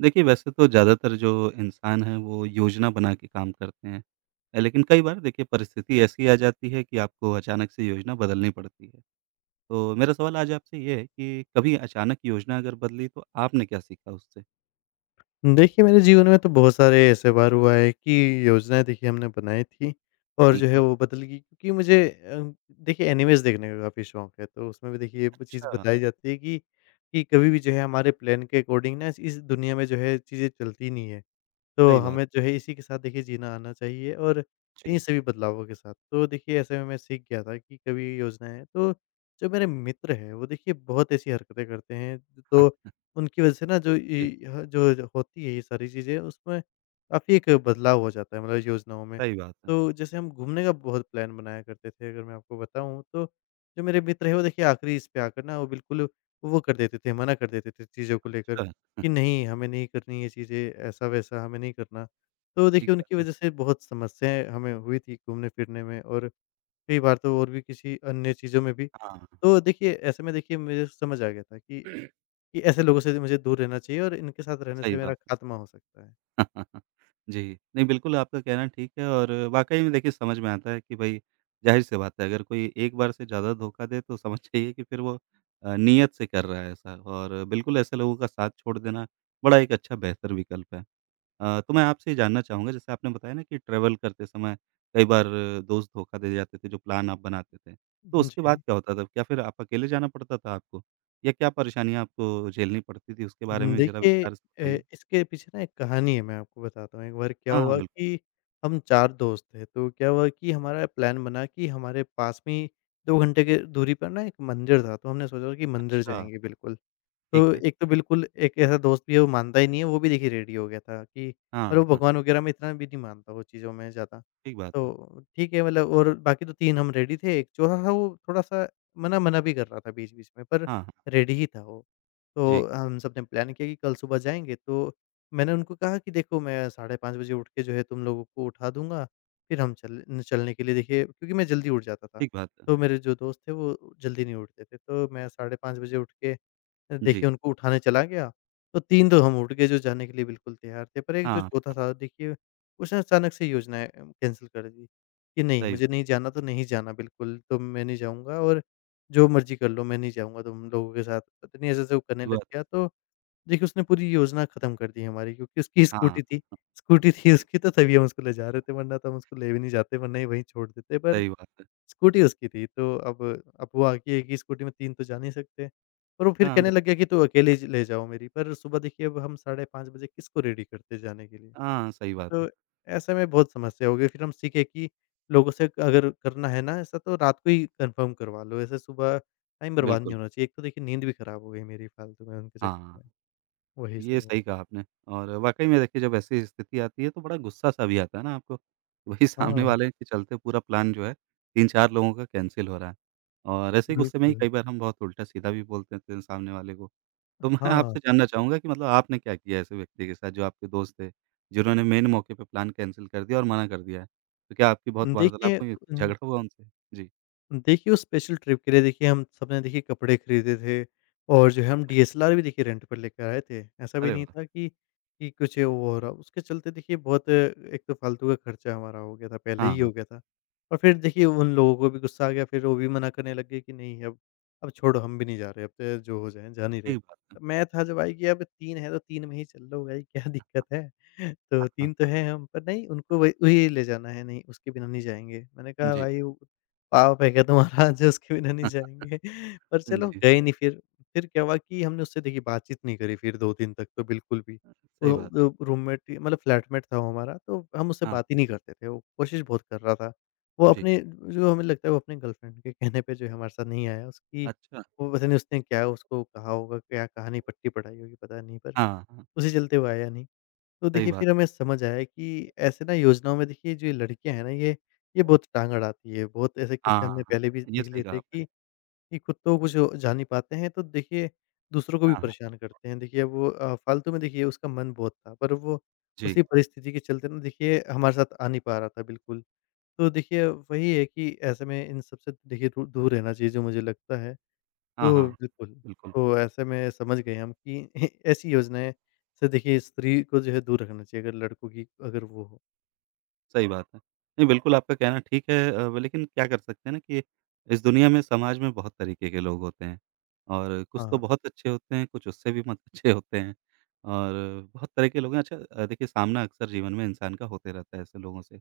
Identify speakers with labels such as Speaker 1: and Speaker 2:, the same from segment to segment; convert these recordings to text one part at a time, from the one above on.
Speaker 1: देखिए, वैसे तो ज़्यादातर जो इंसान हैं, वो योजना बना के काम करते हैं। लेकिन कई बार देखिए परिस्थिति ऐसी आ जाती है कि आपको अचानक से योजना बदलनी पड़ती है। तो मेरा सवाल आज आपसे ये है कि कभी अचानक योजना अगर बदली तो आपने क्या सीखा उससे?
Speaker 2: देखिए, मेरे जीवन में तो बहुत सारे ऐसे बार हुआ है कि योजनाएँ देखिए हमने बनाई थी और जो
Speaker 1: ठीक
Speaker 2: है
Speaker 1: है।
Speaker 2: वो बदल गई क्योंकि मुझे देखिए एनिमेज़ देखने का काफ़ी शौक है। तो उसमें भी देखिए ये चीज़
Speaker 1: अच्छा,
Speaker 2: बताई जाती है कि कभी भी जो है हमारे प्लान के अकॉर्डिंग ना इस दुनिया में जो है चीज़ें चलती नहीं है। तो
Speaker 1: सही बात।
Speaker 2: हमें जो है इसी के साथ देखिए जीना आना चाहिए और इन्हीं
Speaker 1: जी,
Speaker 2: सभी बदलावों के साथ। तो देखिए ऐसे में मैं सीख गया था कि कभी योजनाएँ तो जो मेरे मित्र हैं वो देखिए बहुत ऐसी हरकतें करते हैं, तो उनकी वज़ह से ना जो
Speaker 1: जी,
Speaker 2: इ ह जो जो होती है ये सारी चीज़ें उसमें काफ़ी एक बदलाव हो जाता है मतलब योजनाओं में।
Speaker 1: सही बात है।
Speaker 2: तो जैसे हम घूमने का बहुत प्लान बनाया करते थे अगर मैं आपको बताऊँ तो जो मेरे मित्र हैं वो देखिए आखिरी इस पे आकर ना वो बिल्कुल वो कर देते थे, मना कर देते थे चीज़ों को लेकर।
Speaker 1: अच्छा,
Speaker 2: कि नहीं, हमें नहीं करनी ये चीज़ें, ऐसा-वैसा हमें नहीं करना। तो
Speaker 1: ठीक
Speaker 2: देखिए उनकी
Speaker 1: बात है।
Speaker 2: वजह से बहुत समस्याएँ हमें हुई थी घूमने-फिरने में और कई बार तो और भी किसी अन्य चीज़ों में भी।
Speaker 1: हाँ,
Speaker 2: तो देखिए ऐसे में देखिए मुझे समझ आ गया था कि ऐसे लोगों से मुझे दूर रहना चाहिए और इनके साथ रहने
Speaker 1: सही
Speaker 2: से मेरा
Speaker 1: बात है।
Speaker 2: खात्मा हो सकता है।
Speaker 1: जी। नहीं, बिल्कुल आपका कहना ठीक है और वाक़ई में देखिए समझ में आता है कि भई ज़ाहिर-सी बात है अगर कोई एक बार से ज़्यादा धोखा दे तो समझ जाइए कि फिर वो नीयत से कर रहा है ऐसा और बिल्कुल ऐसे लोगों का साथ छोड़ देना बड़ा एक अच्छा बेहतर विकल्प है। तो मैं आपसे ये जानना चाहूँगा जैसे आपने बताया ना कि ट्रैवल करते समय कई बार दोस्त धोखा दे जाते थे जो प्लान आप बनाते थे। तो
Speaker 2: हुँ,
Speaker 1: उसके बाद
Speaker 2: जी।
Speaker 1: क्या होता था? क्या फिर आप अकेले जाना पड़ता था आपको? या क्या परेशानियाँ आपको झेलनी पड़ती थी उसके बारे में ज़रा
Speaker 2: देखिए,
Speaker 1: विस्तार से बताइए?
Speaker 2: इसके पीछे ना एक कहानी है, मैं आपको बताता हूँ। एक बार क्या
Speaker 1: हाँ, हाँ,
Speaker 2: हुआ
Speaker 1: बिल्कुल।
Speaker 2: कि हम 4 दोस्त थे, तो क्या हुआ कि हमारा प्लान बना कि हमारे पास में ही 2 घंटे के दूरी पर ना एक मंदिर था, तो हमने सोचा कि मंदिर
Speaker 1: अच्छा।
Speaker 2: जाएँगे बिल्कुल।
Speaker 1: ठीक
Speaker 2: तो
Speaker 1: है।
Speaker 2: एक तो बिल्कुल एक ऐसा दोस्त भी है वो मानता ही नहीं है, वो भी देखिए रेडी हो गया था कि, और वो
Speaker 1: हाँ, हाँ,
Speaker 2: भगवान वगैरह में इतना भी नहीं मानता वो चीज़ों में ज़्यादा।
Speaker 1: ठीक बात है।
Speaker 2: तो ठीक है मतलब, और बाकी तो 3 हम रेडी थे, एक चौथा था वो थोड़ा-सा मना-मना भी कर रहा था बीच-बीच में पर
Speaker 1: हाँ, हाँ,
Speaker 2: रेडी ही था वो। तो
Speaker 1: जी,
Speaker 2: हम सबने प्लान किया कि कल सुबह जाएँगे, तो मैंने उनको कहा कि देखो, मैं साढ़े 5 बजे उठ के जो है तुम लोगों को उठा दूँगा, फिर हम चल न चलने के लिए देखिए क्योंकि मैं जल्दी उठ जाता था,
Speaker 1: ठीक बात है।
Speaker 2: तो मेरे जो दोस्त थे वो जल्दी नहीं उठते थे। तो मैं साढ़े 5 बजे उठ के
Speaker 1: जी,
Speaker 2: देखिए उनको उठाने चला गया, तो 3 तो हम उठ गए जो जाने के लिए बिल्कुल तैयार थे, पर एक जो
Speaker 1: हाँ,
Speaker 2: चौथा था देखिए उसने अचानक से योजना कैंसल कर दी, कि नहीं
Speaker 1: सही
Speaker 2: मुझे
Speaker 1: बात
Speaker 2: नहीं जाना तो नहीं जाना बिल्कुल, तो मैं नहीं जाऊँगा और जो मर्ज़ी कर लो, मैं नहीं जाऊँगा तुम लोगों के साथ। पता नहीं ऐसे-ऐसे वो करने
Speaker 1: की
Speaker 2: लग
Speaker 1: बात
Speaker 2: गया,
Speaker 1: है।
Speaker 2: तो देखिए उसने पूरी योजना ख़त्म कर दी हमारी क्योंकि उसकी
Speaker 1: हाँ,
Speaker 2: स्कूटी थी, स्कूटी थी
Speaker 1: जी,
Speaker 2: उसकी, तो तभी हम उसको ले जा रहे थे, वरना तो हम उसको ले भी नहीं जाते, वरना ही वहीं छोड़ देते, पर
Speaker 1: सही बात है।
Speaker 2: स्कूटी उसकी थी, तो अब वो आकी एक ही स्कूटी में 3 तो जा नहीं सकते। पर वो फिर
Speaker 1: हाँ,
Speaker 2: कहने लग
Speaker 1: बिल्कुल।
Speaker 2: गया कि तू अकेले ही ज ले जाओ मेरी, पर सुबह देखिए अब हम 5:30 बजे किसको रेडी करते जाने के लिए?
Speaker 1: हाँ, सही बात है।
Speaker 2: तो ऐसे में बहुत समस्या हो गई, फिर हम सीखे कि लोगों से अगर करना है ना ऐसा तो रात को ही कन्फर्म करवा लो, ऐसे सुबह टाइम बर्बाद
Speaker 1: बिल्कुल,
Speaker 2: नहीं होना चाहिए। एक तो देखिए नींद भी खराब हो गई मेरी फालतू में उनके
Speaker 1: हाँ।
Speaker 2: चक्कर में, वही
Speaker 1: ये
Speaker 2: सब है।
Speaker 1: सही कहा आपने और वाक़ई में देखिए जब ऐसी स्थिति आती है तो बड़ा गुस्सा-सा भी आता है ना आपको, वही सामने
Speaker 2: हाँ,
Speaker 1: वाले के चलते पूरा प्लान जो है 3-4 लोगों का कैंसल हो रहा है और ऐसे ही गुस्से में ही
Speaker 2: बिल्कुल।
Speaker 1: कई बार हम बहुत उल्टा-सीधा भी बोल देते हैं सामने वाले को। तो मैं
Speaker 2: हाँ,
Speaker 1: आपसे जानना चाहूँगा कि मतलब आपने क्या किया ऐसे व्यक्ति के साथ जो आपके दोस्त थे, जिन्होंने मेन मौके पे प्लान कैंसल कर दिया और मना कर दिया है? तो क्या आपकी बहुत वार्तालाप
Speaker 2: देखिए,
Speaker 1: हुई, कुछ झगड़ा हुआ उनसे? जी,
Speaker 2: उस स्पेशल ट्रिप के लिए देखिए हम सबने देखिए कपड़े खरीदे थे और जो है हम डीएसएलआर भी देखिए रेंट पर लेकर आए थे। ऐसा भी
Speaker 1: अरे
Speaker 2: नहीं
Speaker 1: वाह!
Speaker 2: था कि कुछ वो हो रहा। उसके चलते देखिए बहुत एक तो फालतू का खर्चा हमारा हो गया था, पहले
Speaker 1: हाँ,
Speaker 2: ही
Speaker 1: हाँ,
Speaker 2: हो गया था, और फिर देखिए उन लोगों को भी गुस्सा आ गया, फिर वो भी मना करने लग गए कि नहीं अब छोड़ो हम भी नहीं जा रहे, अब तो जो हो जाए जा नहीं रहे।
Speaker 1: ठीक बात है।
Speaker 2: तो मैं था जो भाई कि अब 3 है तो 3 में ही चल लो भाई, क्या दिक्कत है?
Speaker 1: हाँ,
Speaker 2: तो 3 तो
Speaker 1: हाँ,
Speaker 2: है हम, पर नहीं उनको
Speaker 1: हाँ,
Speaker 2: वही वही ले जाना है, नहीं उसके बिना नहीं जाएँगे। मैंने
Speaker 1: हाँ,
Speaker 2: कहा
Speaker 1: जी,
Speaker 2: भाई, पाप है क्या तुम्हारा जो उसके बिना नहीं
Speaker 1: हाँ,
Speaker 2: जाएँगे? पर चलो,
Speaker 1: जी,
Speaker 2: गए नहीं फिर। फिर क्या हुआ कि हमने उससे देखिए बातचीत नहीं करी फिर 2 दिन तक तो बिल्कुल भी।
Speaker 1: सही
Speaker 2: वो
Speaker 1: बात।
Speaker 2: वो रूममेट ही मतलब फ्लैटमेट था वो हमारा, तो हम उससे
Speaker 1: हाँ,
Speaker 2: बात ही नहीं करते थे, वो कोशिश बहुत कर रहा था। वो
Speaker 1: जी,
Speaker 2: अपने, जो हमें लगता है वो अपने गर्लफ्रेंड के कहने पे जो है हमारे साथ नहीं आया, उसकी
Speaker 1: अच्छा।
Speaker 2: वो पता नहीं, उसने क्या उसको कहा होगा, क्या कहानी पट्टी पढ़ाई होगी पता नहीं, पर
Speaker 1: हाँ, हाँ,
Speaker 2: उसी चलते वो आया नहीं। तो
Speaker 1: सही
Speaker 2: देखिए
Speaker 1: बात।
Speaker 2: फिर हमें समझ आया कि ऐसे ना योजनाओं में देखिए जो ये लड़कियाँ हैं ना, ये बहुत टांग अड़ाती है। बहुत ऐसे
Speaker 1: हाँ,
Speaker 2: किस्से हमने
Speaker 1: हाँ, हाँ,
Speaker 2: पहले भी
Speaker 1: ये
Speaker 2: देख
Speaker 1: सही
Speaker 2: लिए
Speaker 1: कहा
Speaker 2: थे कि
Speaker 1: आपने।
Speaker 2: ये खुद तो कुछ जान नहीं पाते हैं तो देखिए दूसरों को भी
Speaker 1: हाँ, हाँ,
Speaker 2: परेशान करते हैं। देखिए अब वो फालतू में देखिए उसका मन बहुत था पर वो
Speaker 1: जी।
Speaker 2: उसी परिस्थिति के चलते ना देखिए हमारे साथ आ नहीं पा रहा था बिल्कुल। तो देखिए वही है कि ऐसे में इन सब से देखिए दू दूर रहना चाहिए, जो मुझे लगता है।
Speaker 1: हाँ,
Speaker 2: तो
Speaker 1: हाँ,
Speaker 2: बिल्कुल,
Speaker 1: बिल्कुल,
Speaker 2: तो ऐसे में समझ गए हम कि ऐसी योजनाएँ से देखिए स्त्री को जो है दूर रखना चाहिए अगर लड़कों की अगर वो हो।
Speaker 1: सही बात है। नहीं, बिल्कुल आपका कहना ठीक है लेकिन क्या कर सकते हैं ना कि इस दुनिया में, समाज में बहुत तरीके के लोग होते हैं और कुछ तो
Speaker 2: हाँ,
Speaker 1: बहुत अच्छे होते हैं, कुछ उससे भी मत अच्छे होते हैं और बहुत तरह के लोग हैं। अच्छा देखिए सामना अक्सर जीवन में इंसान का होते रहता है ऐसे लोगों से।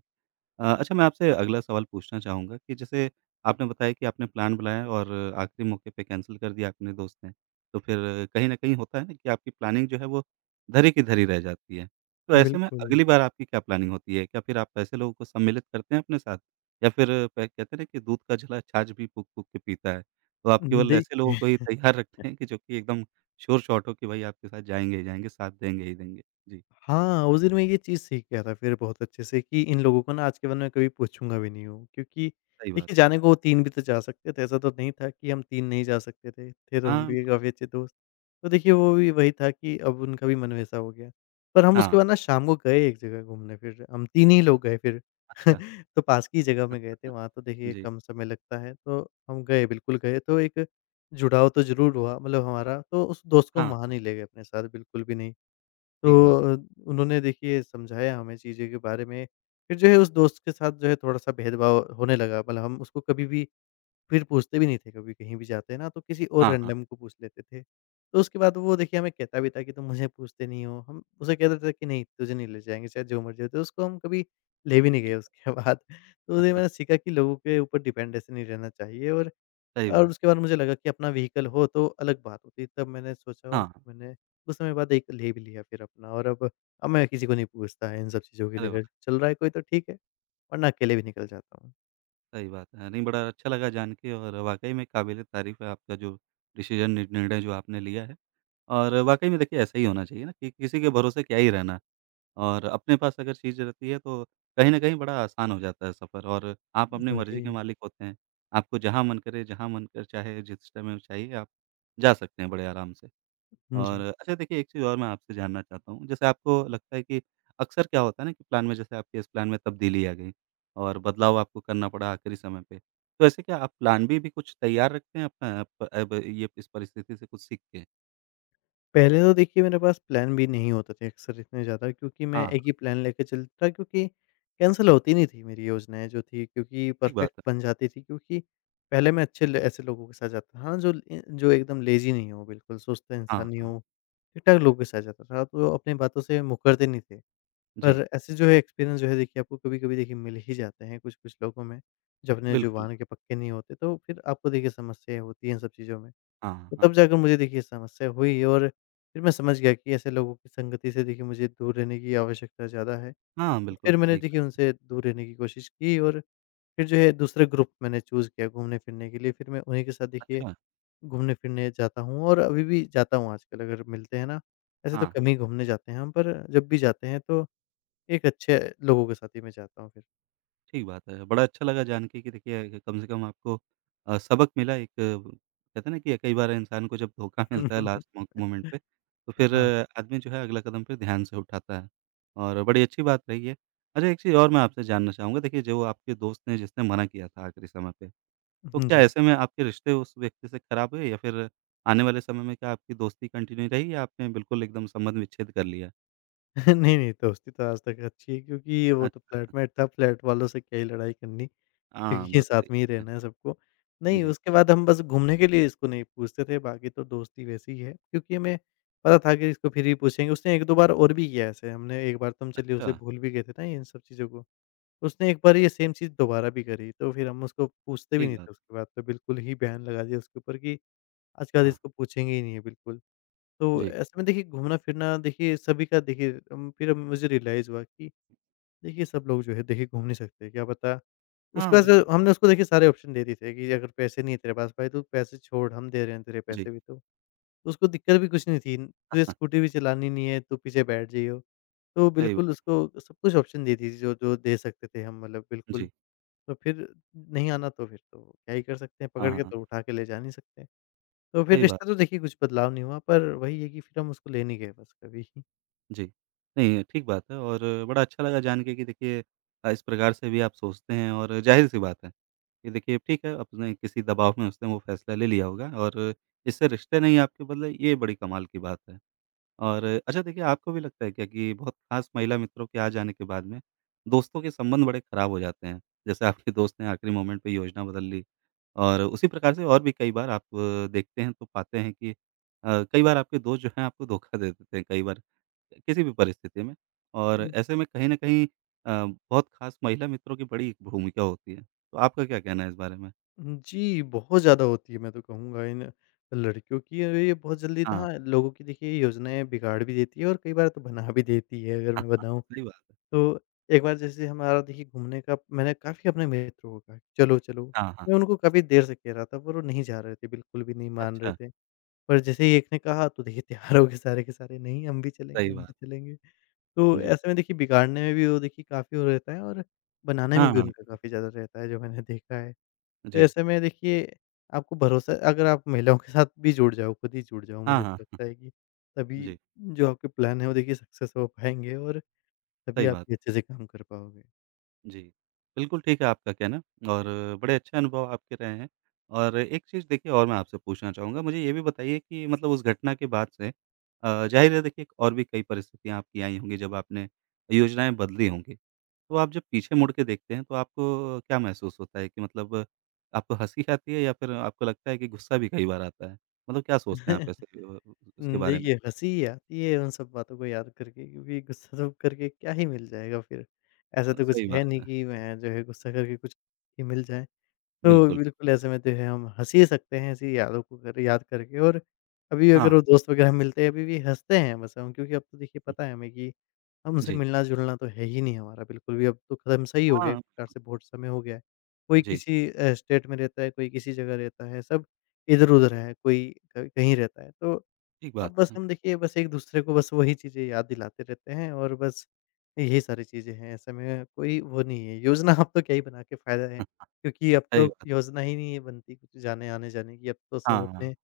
Speaker 1: अच्छा मैं आपसे अगला सवाल पूछना चाहूँगा कि जैसे आपने बताया कि आपने प्लान बनाया और आखिरी मौके पे कैंसल कर दिया अपने दोस्त ने। तो फिर कहीं न कहीं होता है ना कि आपकी प्लानिंग जो है वो धरी की धरी रह जाती है। तो ऐसे में
Speaker 2: बिल्कुल।
Speaker 1: अगली बार आपकी क्या प्लानिंग होती है? क्या फिर आप ऐसे लोगों को सम्मिलित करते हैं अपने साथ? या फिर प कहते हैं ना कि दूध का झला छाछ भी फूँक-फूँक के पीता है। तो आप केवल ऐसे लोगों
Speaker 2: देखिए,
Speaker 1: को ही तैयार रखते हैं कि जो कि एकदम शोर-शॉट हो कि भाई आपके साथ जाएँगे ही जाएँगे, साथ देंगे ही देंगे? जी,
Speaker 2: हाँ, उस दिन मैं ये चीज़ सीख गया था फिर बहुत अच्छे से कि इन लोगों को ना आज के बाद मैं कभी पूछूँगा भी नहीं हूँ। क्योंकि
Speaker 1: सही बात
Speaker 2: देखिए
Speaker 1: है।
Speaker 2: जाने को वो 3 भी तो जा सकते थे, ऐसा तो नहीं था कि हम 3 नहीं जा सकते थे तो हम
Speaker 1: हाँ,
Speaker 2: भी काफ़ी अच्छे दोस्त। तो देखिए वो भी वही था कि अब उनका भी मन वैसा हो गया। पर हम
Speaker 1: हाँ,
Speaker 2: उसके बाद ना शाम को गए एक जगह घूमने फिर, हम 3 ही लोग गए फिर।
Speaker 1: अच्छा।
Speaker 2: तो पास की जगह में गए थे, वहाँ तो देखिए
Speaker 1: जी,
Speaker 2: कम समय लगता है, तो हम गए बिल्कुल, गए तो एक जुड़ाव तो ज़रूर हुआ मतलब हमारा, तो उस दोस्त को हम वहाँ
Speaker 1: हाँ।
Speaker 2: नहीं ले गए अपने साथ बिल्कुल भी नहीं। तो
Speaker 1: ठीक बात।
Speaker 2: उन्होंने देखिए समझाया हमें चीज़ों के बारे में, फिर जो है उस दोस्त के साथ जो है थोड़ा-सा भेदभाव होने लगा, मतलब हम उसको कभी भी फिर पूछते भी नहीं थे, कभी कहीं भी जाते हैं ना तो किसी और
Speaker 1: हाँ, हाँ।
Speaker 2: रैंडम को पूछ लेते थे। तो उसके बाद वो देखिए हमें कहता भी था कि तुम मुझे पूछते नहीं हो, हम उसे कहते थे कि नहीं तुझे नहीं ले जाएँगे चाहे जो मर्ज़ी हो, तो उसको हम कभी ले भी नहीं गए उसके बाद। तो ये मैंने सीखा कि लोगों के ऊपर डिपेंड ऐसे नहीं रहना चाहिए, और
Speaker 1: सही
Speaker 2: और
Speaker 1: बात
Speaker 2: उसके
Speaker 1: है।
Speaker 2: बाद मुझे लगा कि अपना व्हीकल हो तो अलग बात होती, तब मैंने सोचा और
Speaker 1: हाँ,
Speaker 2: मैंने कुछ समय बाद एक ले भी लिया फिर अपना, और अब मैं किसी को नहीं पूछता है इन सब चीज़ों को
Speaker 1: अरे वाह!
Speaker 2: लेकर, चल रहा है कोई तो ठीक है वरना अकेले भी निकल जाता हूँ।
Speaker 1: सही बात है। नहीं, बड़ा अच्छा लगा जान के और वाक़ई में काबिल-ए-तारीफ़ है आपका जो डिसीज़न नि निर्णय जो आपने लिया है। और वाक़ई में देखिए ऐसा ही होना चाहिए ना कि किसी के भरोसे क्या ही रहना और अपने पास अगर चीज़ रहती है तो कहीं न कहीं बड़ा आसान हो जाता है सफ़र और आप अपनी मर्ज़ी के
Speaker 2: वही।
Speaker 1: मालिक होते हैं। आपको जहाँ मन करे, जहाँ मन कर चाहे, जिस समय चाहिए आप जा सकते हैं बड़े आराम से। और
Speaker 2: जी।
Speaker 1: अच्छा देखिए एक चीज़ और मैं आपसे जानना चाहता हूँ, जैसे आपको लगता है कि अक्सर क्या होता है ना कि प्लान में जैसे आपके इस प्लान में तब्दीली आ गई और बदलाव आपको करना पड़ा आखिरी समय पे। तो ऐसे क्या आप प्लान बी भी कुछ तैयार रखते हैं अपना अप अब ये इस परिस्थिति से कुछ सीख के?
Speaker 2: पहले तो देखिए मेरे पास प्लान भी नहीं होते थे अक्सर इतने ज़्यादा, क्योंकि
Speaker 1: हाँ,
Speaker 2: मैं
Speaker 1: हाँ,
Speaker 2: एक ही प्लान लेके चलता, क्योंकि कैंसल होती नहीं थी मेरी योजनाएँ जो थी, क्योंकि
Speaker 1: ठीक बात
Speaker 2: परफेक्ट
Speaker 1: है।
Speaker 2: बन जाती थी, क्योंकि पहले मैं अच्छे ल ऐसे लोगों के साथ जाता था हाँ, जो एकदम लेज़ी नहीं हो, बिल्कुल सुस्त
Speaker 1: हाँ,
Speaker 2: इंसान नहीं
Speaker 1: हाँ।
Speaker 2: हो, ठीक-ठाक लोगों के साथ जाता था तो अपनी बातों से मुकरते नहीं थे।
Speaker 1: जी,
Speaker 2: पर ऐसे जो है एक्सपीरियंस जो है देखिए आपको कभी-कभी देखिए मिल ही जाते हैं कुछ-कुछ लोगों में, जो अपने
Speaker 1: बिल्कुल।
Speaker 2: ज़ुबान के पक्के नहीं होते, तो फिर आपको देखिए समस्याएँ होती हैं इन सब चीज़ों में।
Speaker 1: हाँ, हाँ,
Speaker 2: तो तब
Speaker 1: हाँ।
Speaker 2: जाकर मुझे देखिए समस्या हुई और फिर मैं समझ गया कि ऐसे लोगों की संगति से देखिए मुझे दूर रहने की आवश्यकता ज़्यादा है।
Speaker 1: हाँ,
Speaker 2: तो
Speaker 1: बिल्कुल
Speaker 2: फिर मैंने
Speaker 1: सही
Speaker 2: देखिए
Speaker 1: कहा।
Speaker 2: उनसे दूर रहने की कोशिश की और फिर जो है दूसरे ग्रुप मैंने चूज़ किया घूमने-फिरने के लिए। फिर मैं उन्हीं के साथ देखिए
Speaker 1: अच्छा।
Speaker 2: घूमने-फिरने जाता हूँ और अभी भी जाता हूँ आजकल, अगर मिलते हैं ना, ऐसे तो
Speaker 1: हाँ, हाँ।
Speaker 2: कम ही घूमने जाते हैं हम, पर जब भी जाते हैं तो एक अच्छे लोगों के साथ ही मैं जाता हूँ फिर।
Speaker 1: ठीक बात है। बड़ा अच्छा लगा जान के कि देखिए कम से कम आपको सबक मिला एक कहते हैं ना कि कई बार इंसान को जब धोखा मिलता है लास्ट मो मोमेंट पे, तो फिर
Speaker 2: हाँ।
Speaker 1: आदमी जो है अगला कदम फिर ध्यान से उठाता है और बड़ी अच्छी बात रही है। अच्छा एक चीज़ और मैं आपसे जानना चाहूँगा देखिए जो आपके दोस्त ने जिसने मना किया था आखिरी समय पे, तो
Speaker 2: हुँ,
Speaker 1: क्या
Speaker 2: जी।
Speaker 1: ऐसे में आपके रिश्ते उस व्यक्ति से खराब हुए या फिर आने वाले समय में क्या आपकी दोस्ती कंटिन्यू रही या आपने बिल्कुल एकदम संबंध विच्छेद कर लिया?
Speaker 2: नहीं, नहीं दोस्ती तो आज तक अच्छी है, क्योंकि
Speaker 1: अ,
Speaker 2: वो तो फ्लैटमेट था, फ्लैट वालों से क्या ही लड़ाई करनी। क्योंकि
Speaker 1: हाँ,
Speaker 2: ये
Speaker 1: बात
Speaker 2: साथ
Speaker 1: सही
Speaker 2: में ही
Speaker 1: है।
Speaker 2: रहना है सबको। नहीं,
Speaker 1: जी,
Speaker 2: उसके बाद हम बस घूमने के लिए इसको नहीं पूछते थे, बाकी तो दोस्ती वैसे ही है, क्योंकि हमें पता था कि इसको फिर ही पूछेंगे। उसने 1-2 बार और भी किया ऐसे, हमने एक बार तो हम चलिए
Speaker 1: अच्छा,
Speaker 2: उसे भूल भी गए थे ना इन सब चीज़ों को। उसने एक बार ये सेम चीज़ दोबारा भी करी, तो फिर हम उसको पूछते भी
Speaker 1: ठीक
Speaker 2: नहीं
Speaker 1: बात।
Speaker 2: थे उसके बाद, तो बिल्कुल ही बैन लगा दिया उसके ऊपर कि आज के बाद
Speaker 1: हाँ,
Speaker 2: इसको पूछेंगे ही नहीं है बिल्कुल। तो
Speaker 1: जी।
Speaker 2: ऐसे में देखिए घूमना-फिरना देखिए सभी का देखिए फिर मुझे रियलाइज़ हुआ कि देखिए, सब लोग जो है देखिए घूम नहीं सकते, क्या पता।
Speaker 1: हाँ,
Speaker 2: उसके बाद से
Speaker 1: बिल्कुल।
Speaker 2: हमने उसको देखिए सारे ऑप्शन दे दिए थे कि अगर पैसे नहीं है तेरे पास भाई, तू पैसे छोड़, हम दे रहे हैं तेरे
Speaker 1: जी।
Speaker 2: पैसे भी तो। उसको दिक्कत भी कुछ नहीं थी, तुझे स्कूटी भी चलानी नहीं है, तू पीछे बैठ जाइयो। तो
Speaker 1: सही
Speaker 2: बिल्कुल
Speaker 1: बात।
Speaker 2: उसको सब कुछ ऑप्शन दे दी थी जो जो दे सकते थे हम, मतलब बिल्कुल।
Speaker 1: जी।
Speaker 2: तो फिर नहीं आना तो फिर तो क्या ही कर सकते हैं,
Speaker 1: हाँ,
Speaker 2: पकड़
Speaker 1: हाँ,
Speaker 2: के
Speaker 1: हाँ,
Speaker 2: तो उठा के ले जा नहीं सकते। तो फिर
Speaker 1: सही बात।
Speaker 2: रिश्ता तो देखिए कुछ बदलाव नहीं हुआ, पर वही है कि फिर हम उसको ले नहीं गए बस कभी।
Speaker 1: जी। नहीं, ठीक बात है और बड़ा अच्छा लगा जान के कि देखिए इस प्रकार से भी आप सोचते हैं और ज़ाहिर-सी बात है कि देखिए ठीक है, आपने किसी दबाव में उसने वो फ़ैसला ले लिया होगा और इससे रिश्ते नहीं आपके बदले, ये बड़ी कमाल की बात है। और अच्छा देखिए आपको भी लगता है क्या कि बहुत ख़ास महिला मित्रों के आ जाने के बाद में दोस्तों के संबंध बड़े ख़राब हो जाते हैं? जैसे आपके दोस्त ने आखिरी मोमेंट पे योजना बदल ली और उसी प्रकार से और भी कई बार आप देखते हैं तो पाते हैं कि कई बार आपके दोस्त जो हैं आपको धोखा दे देते हैं कई बार, किसी भी परिस्थिति में और ऐसे में कहीं न कहीं बहुत खास महिला मित्रों की बड़ी भूमिका होती है। तो आपका क्या कहना है इस बारे में?
Speaker 2: जी, बहुत ज़्यादा होती है, मैं तो कहूँगा इन लड़कियों की, और ये बहुत जल्दी
Speaker 1: हाँ,
Speaker 2: ना लोगों की देखिए योजनाएँ बिगाड़ भी देती है और कई बार तो बना भी देती है, अगर
Speaker 1: हाँ,
Speaker 2: मैं
Speaker 1: हाँ,
Speaker 2: बताऊँ।
Speaker 1: सही बात है।
Speaker 2: तो एक बार जैसे हमारा देखिए घूमने का, मैंने काफ़ी अपने मित्रों को कहा चलो, चलो।
Speaker 1: हाँ, हाँ,
Speaker 2: मैं उनको काफ़ी देर से कह रहा था, पर वो नहीं जा रहे थे, बिल्कुल भी नहीं मान रहे
Speaker 1: अच्छा,
Speaker 2: थे। पर जैसे ही एक ने कहा तो देखिए तैयार हो गए सारे के सारे, नहीं हम भी चलेंगे,
Speaker 1: सही
Speaker 2: हम भी
Speaker 1: बात।
Speaker 2: चलेंगे। तो
Speaker 1: जी,
Speaker 2: ऐसे में देखिए बिगाड़ने में भी वो देखिए काफ़ी वो रहता है, और बनाने में
Speaker 1: हाँ,
Speaker 2: भी
Speaker 1: हाँ,
Speaker 2: उनका
Speaker 1: बिल्कुल।
Speaker 2: काफ़ी ज़्यादा रहता है, जो मैंने देखा है। तो
Speaker 1: जी,
Speaker 2: ऐसे में देखिए आपको भरोसा अगर आप महिलाओं के साथ भी जुड़ जाओ, खुद ही जुड़ जाओ,
Speaker 1: हाँ,
Speaker 2: मुझे
Speaker 1: हाँ,
Speaker 2: तो
Speaker 1: हाँ,
Speaker 2: लगता है कि तभी
Speaker 1: जी,
Speaker 2: जो आपके प्लान है वो देखिए सक्सेस हो पाएँगे, और तभी
Speaker 1: सही
Speaker 2: आप
Speaker 1: बात।
Speaker 2: भी अच्छे से काम कर पाओगे।
Speaker 1: जी। बिल्कुल ठीक है आपका कहना और बड़े अच्छे अनुभव आपके रहे हैं और एक चीज़ देखिए और मैं आपसे पूछना चाहूँगा, मुझे ये भी बताइए कि मतलब उस घटना के बाद से ज़ाहिर है देखिए और भी कई परिस्थितियाँ आपकी आई होंगी जब आपने योजनाएँ बदली होंगी। तो आप जब पीछे मुड़ के देखते हैं तो आपको क्या महसूस होता है कि मतलब आपको हँसी आती है या फिर आपको लगता है कि गुस्सा भी कई बार आता है? मतलब क्या सोचते हैं आप ऐसे उसके बारे में?
Speaker 2: देखिए हँसी आती है उन सब बातों को याद करके, क्योंकि गुस्सा तो करके क्या ही मिल जाएगा फिर? ऐसा तो कुछ
Speaker 1: सही
Speaker 2: है
Speaker 1: बात
Speaker 2: नहीं
Speaker 1: है,
Speaker 2: कि मैं जो है गुस्सा करके कुछ ही मिल जाए। तो
Speaker 1: बिल्कुल।
Speaker 2: बिल्कुल ऐसे में जो है हम हँस ही सकते हैं ऐसी यादों को कर याद करके। और अभी
Speaker 1: हाँ,
Speaker 2: अगर वो दोस्त वगैरह मिलते हैं अभी भी हँसते हैं बस हम, क्योंकि अब तो देखिए पता है हमें कि हमसे
Speaker 1: जी।
Speaker 2: मिलना-जुलना तो है ही नहीं हमारा, बिल्कुल भी। अब तो कदम सही हो गया एक
Speaker 1: हाँ,
Speaker 2: प्रकार से, बहुत समय हो गया है। कोई
Speaker 1: जी,
Speaker 2: किसी स्टेट में रहता है, कोई किसी जगह रहता है, सब इधर-उधर है, कोई क कहीं रहता है। तो
Speaker 1: ठीक बात
Speaker 2: अब बस
Speaker 1: है।
Speaker 2: हम देखिए बस एक-दूसरे को बस वही चीज़ें याद दिलाते रहते हैं, और बस यही सारी चीज़ें हैं। ऐसे में कोई वो नहीं है, योजना अब तो क्या ही बना के फ़ायदा है,
Speaker 1: हाँ,
Speaker 2: क्योंकि अब
Speaker 1: सही
Speaker 2: तो
Speaker 1: बात है।
Speaker 2: योजना ही नहीं है बनती कुछ जाने आने-जाने की, अब तो सब
Speaker 1: हाँ,
Speaker 2: अपने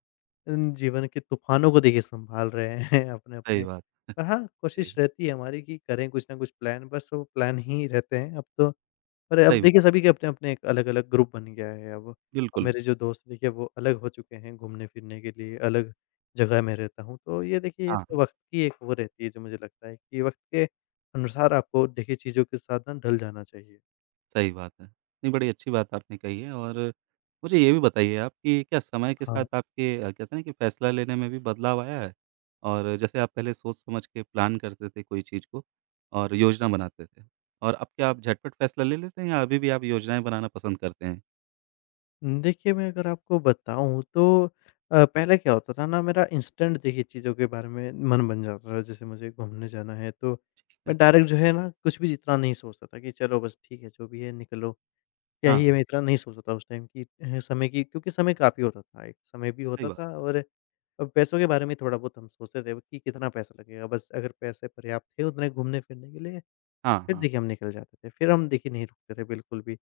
Speaker 2: जीवन के तूफानों को देखिए सँभाल रहे हैं
Speaker 1: सही
Speaker 2: अपने-अपने।
Speaker 1: बात,
Speaker 2: पर हाँ,
Speaker 1: है।
Speaker 2: कोशिश
Speaker 1: जी,
Speaker 2: रहती है हमारी कि करें कुछ ना कुछ प्लान, बस वो प्लान ही रहते हैं अब तो। पर अब
Speaker 1: सही बात,
Speaker 2: देखिए सभी के अपने-अपने एक अलग-अलग ग्रुप बन गया है अब। अब
Speaker 1: बिल्कुल,
Speaker 2: मेरे जो दोस्त देखिए वो अलग हो चुके हैं घूमने-फिरने के लिए, अलग जगह में रहता हूँ। तो ये देखिए
Speaker 1: हाँ,
Speaker 2: ये
Speaker 1: हाँ,
Speaker 2: तो वक़्त की एक वो रहती है, जो मुझे लगता है कि वक़्त के अनुसार आपको देखिए चीज़ों के साथ ना ढल जाना चाहिए।
Speaker 1: सही बात है। नहीं, बड़ी अच्छी बात आपने कही है और मुझे ये भी बताइए आप कि क्या समय के साथ
Speaker 2: हाँ।
Speaker 1: आपके कहते हैं ना कि फैसला लेने में भी बदलाव आया है? और जैसे आप पहले सोच-समझ के प्लान करते थे कोई चीज़ को और योजना बनाते थे और अब क्या आप झटपट फैसला ले लेते हैं या अभी भी आप योजनाएँ बनाना पसंद करते हैं?
Speaker 2: देखिए, मैं अगर आपको बताऊँ तो पहले क्या होता था ना, मेरा इंस्टेंट देखिए चीज़ों के बारे में मन बन जाता था। जैसे मुझे घूमने जाना है तो
Speaker 1: ठीक है,
Speaker 2: मैं डायरेक्ट जो है ना कुछ भी इतना नहीं सोचता था, कि चलो बस ठीक है जो भी है निकलो। क्या ही है,
Speaker 1: हाँ,
Speaker 2: मैं इतना नहीं सोचता था उस टाइम की, समय की, क्योंकि समय काफ़ी होता था। एक समय भी
Speaker 1: सही
Speaker 2: होता
Speaker 1: बात
Speaker 2: था,
Speaker 1: है।
Speaker 2: और पैसों के बारे में थोड़ा बहुत हम सोचते थे कि कितना पैसा लगेगा। बस अगर पैसे पर्याप्त थे उतने घूमने-फिरने के लिए,
Speaker 1: हाँ,
Speaker 2: फिर
Speaker 1: हाँ,
Speaker 2: देखिए हम निकल जाते थे। फिर हम देखिए नहीं रुकते थे बिल्कुल भी।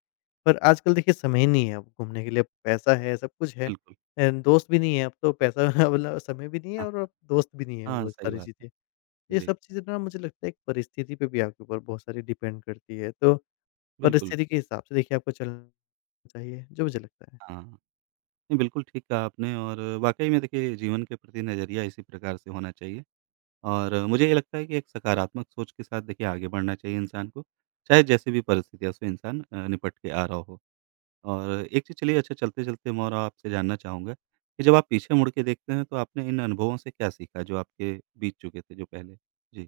Speaker 2: पर आजकल देखिए समय ही नहीं है अब घूमने के लिए, अब पैसा है, सब कुछ है।
Speaker 1: बिल्कुल,
Speaker 2: दोस्त भी नहीं है, अब तो पैसा मतलब समय भी नहीं है,
Speaker 1: हाँ,
Speaker 2: और अब दोस्त भी नहीं है,
Speaker 1: हाँ,
Speaker 2: वो
Speaker 1: सही
Speaker 2: सारी
Speaker 1: बात है।
Speaker 2: चीज़ें। ये
Speaker 1: जी,
Speaker 2: सब चीज़ें ना, मुझे लगता है एक परिस्थिति पे भी आपके ऊपर बहुत सारी डिपेंड करती है। तो
Speaker 1: बिल्कुल,
Speaker 2: परिस्थिति के हिसाब से देखिए आपको चलना चाहिए, जो मुझे लगता है।
Speaker 1: हाँ। नहीं, बिल्कुल ठीक कहा आपने और वाक़ई में देखिए जीवन के प्रति नज़रिया इसी प्रकार से होना चाहिए और मुझे ये लगता है कि एक सकारात्मक सोच के साथ देखिए आगे बढ़ना चाहिए इंसान को, चाहे जैसी भी परिस्थितियों से इंसान निपट के आ रहा हो। और एक चीज़ चलिए अच्छा चलते-चलते मैं और आपसे जानना चाहूँगा कि जब आप पीछे मुड़ के देखते हैं तो आपने इन अनुभवों से क्या सीखा जो आपके बीत चुके थे जो पहले? जी,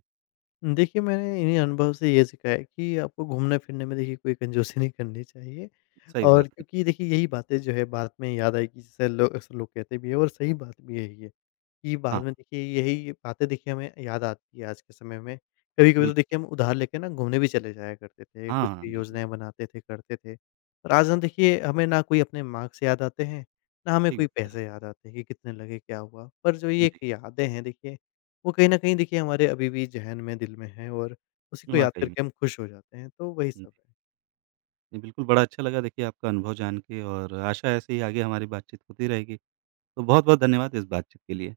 Speaker 2: देखिए, मैंने इन्हीं अनुभव से ये सीखा है कि आपको घूमने-फिरने में देखिए कोई कंजूसी नहीं करनी चाहिए।
Speaker 1: सही
Speaker 2: और
Speaker 1: बात है।
Speaker 2: क्योंकि देखिए यही बातें जो है बाद में याद आएगी, जैसे लो अक्सर लोग कहते भी हैं, और सही बात भी है ये। कि
Speaker 1: हाँ,
Speaker 2: बाद में देखिए यही बातें देखिए हमें याद आती है आज के समय में। कभी-कभी तो
Speaker 1: बिल्कुल
Speaker 2: देखिए हम उधार लेके ना घूमने भी चले जाया करते थे, कुछ
Speaker 1: हाँ, बिल्कुल,
Speaker 2: योजनाएँ बनाते थे, करते थे। और आज ना देखिए हमें ना कोई अपने मार्क्स याद आते हैं, ना हमें
Speaker 1: ठीक
Speaker 2: कोई
Speaker 1: बात है।
Speaker 2: पैसे याद आते हैं कि कितने लगे, क्या हुआ। पर जो ये एक
Speaker 1: जी,
Speaker 2: यादें हैं देखिए, वो कहीं न कहीं देखिए हमारे अभी भी ज़हन में, दिल में हैं, और उसी को याद
Speaker 1: वाक़ई
Speaker 2: करके हम खुश हो जाते हैं, तो वही
Speaker 1: में।
Speaker 2: सब है।
Speaker 1: जी, बिल्कुल, बड़ा अच्छा लगा देखिए आपका अनुभव जान के और आशा है ऐसे ही आगे हमारी बातचीत होती रहेगी। तो बहुत-बहुत धन्यवाद इस बातचीत के लिए।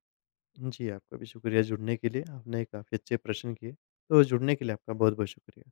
Speaker 2: जी, आपका भी शुक्रिया जुड़ने के लिए, आपने काफ़ी अच्छे प्रश्न किए। तो जुड़ने के लिए आपका बहुत-बहुत शुक्रिया।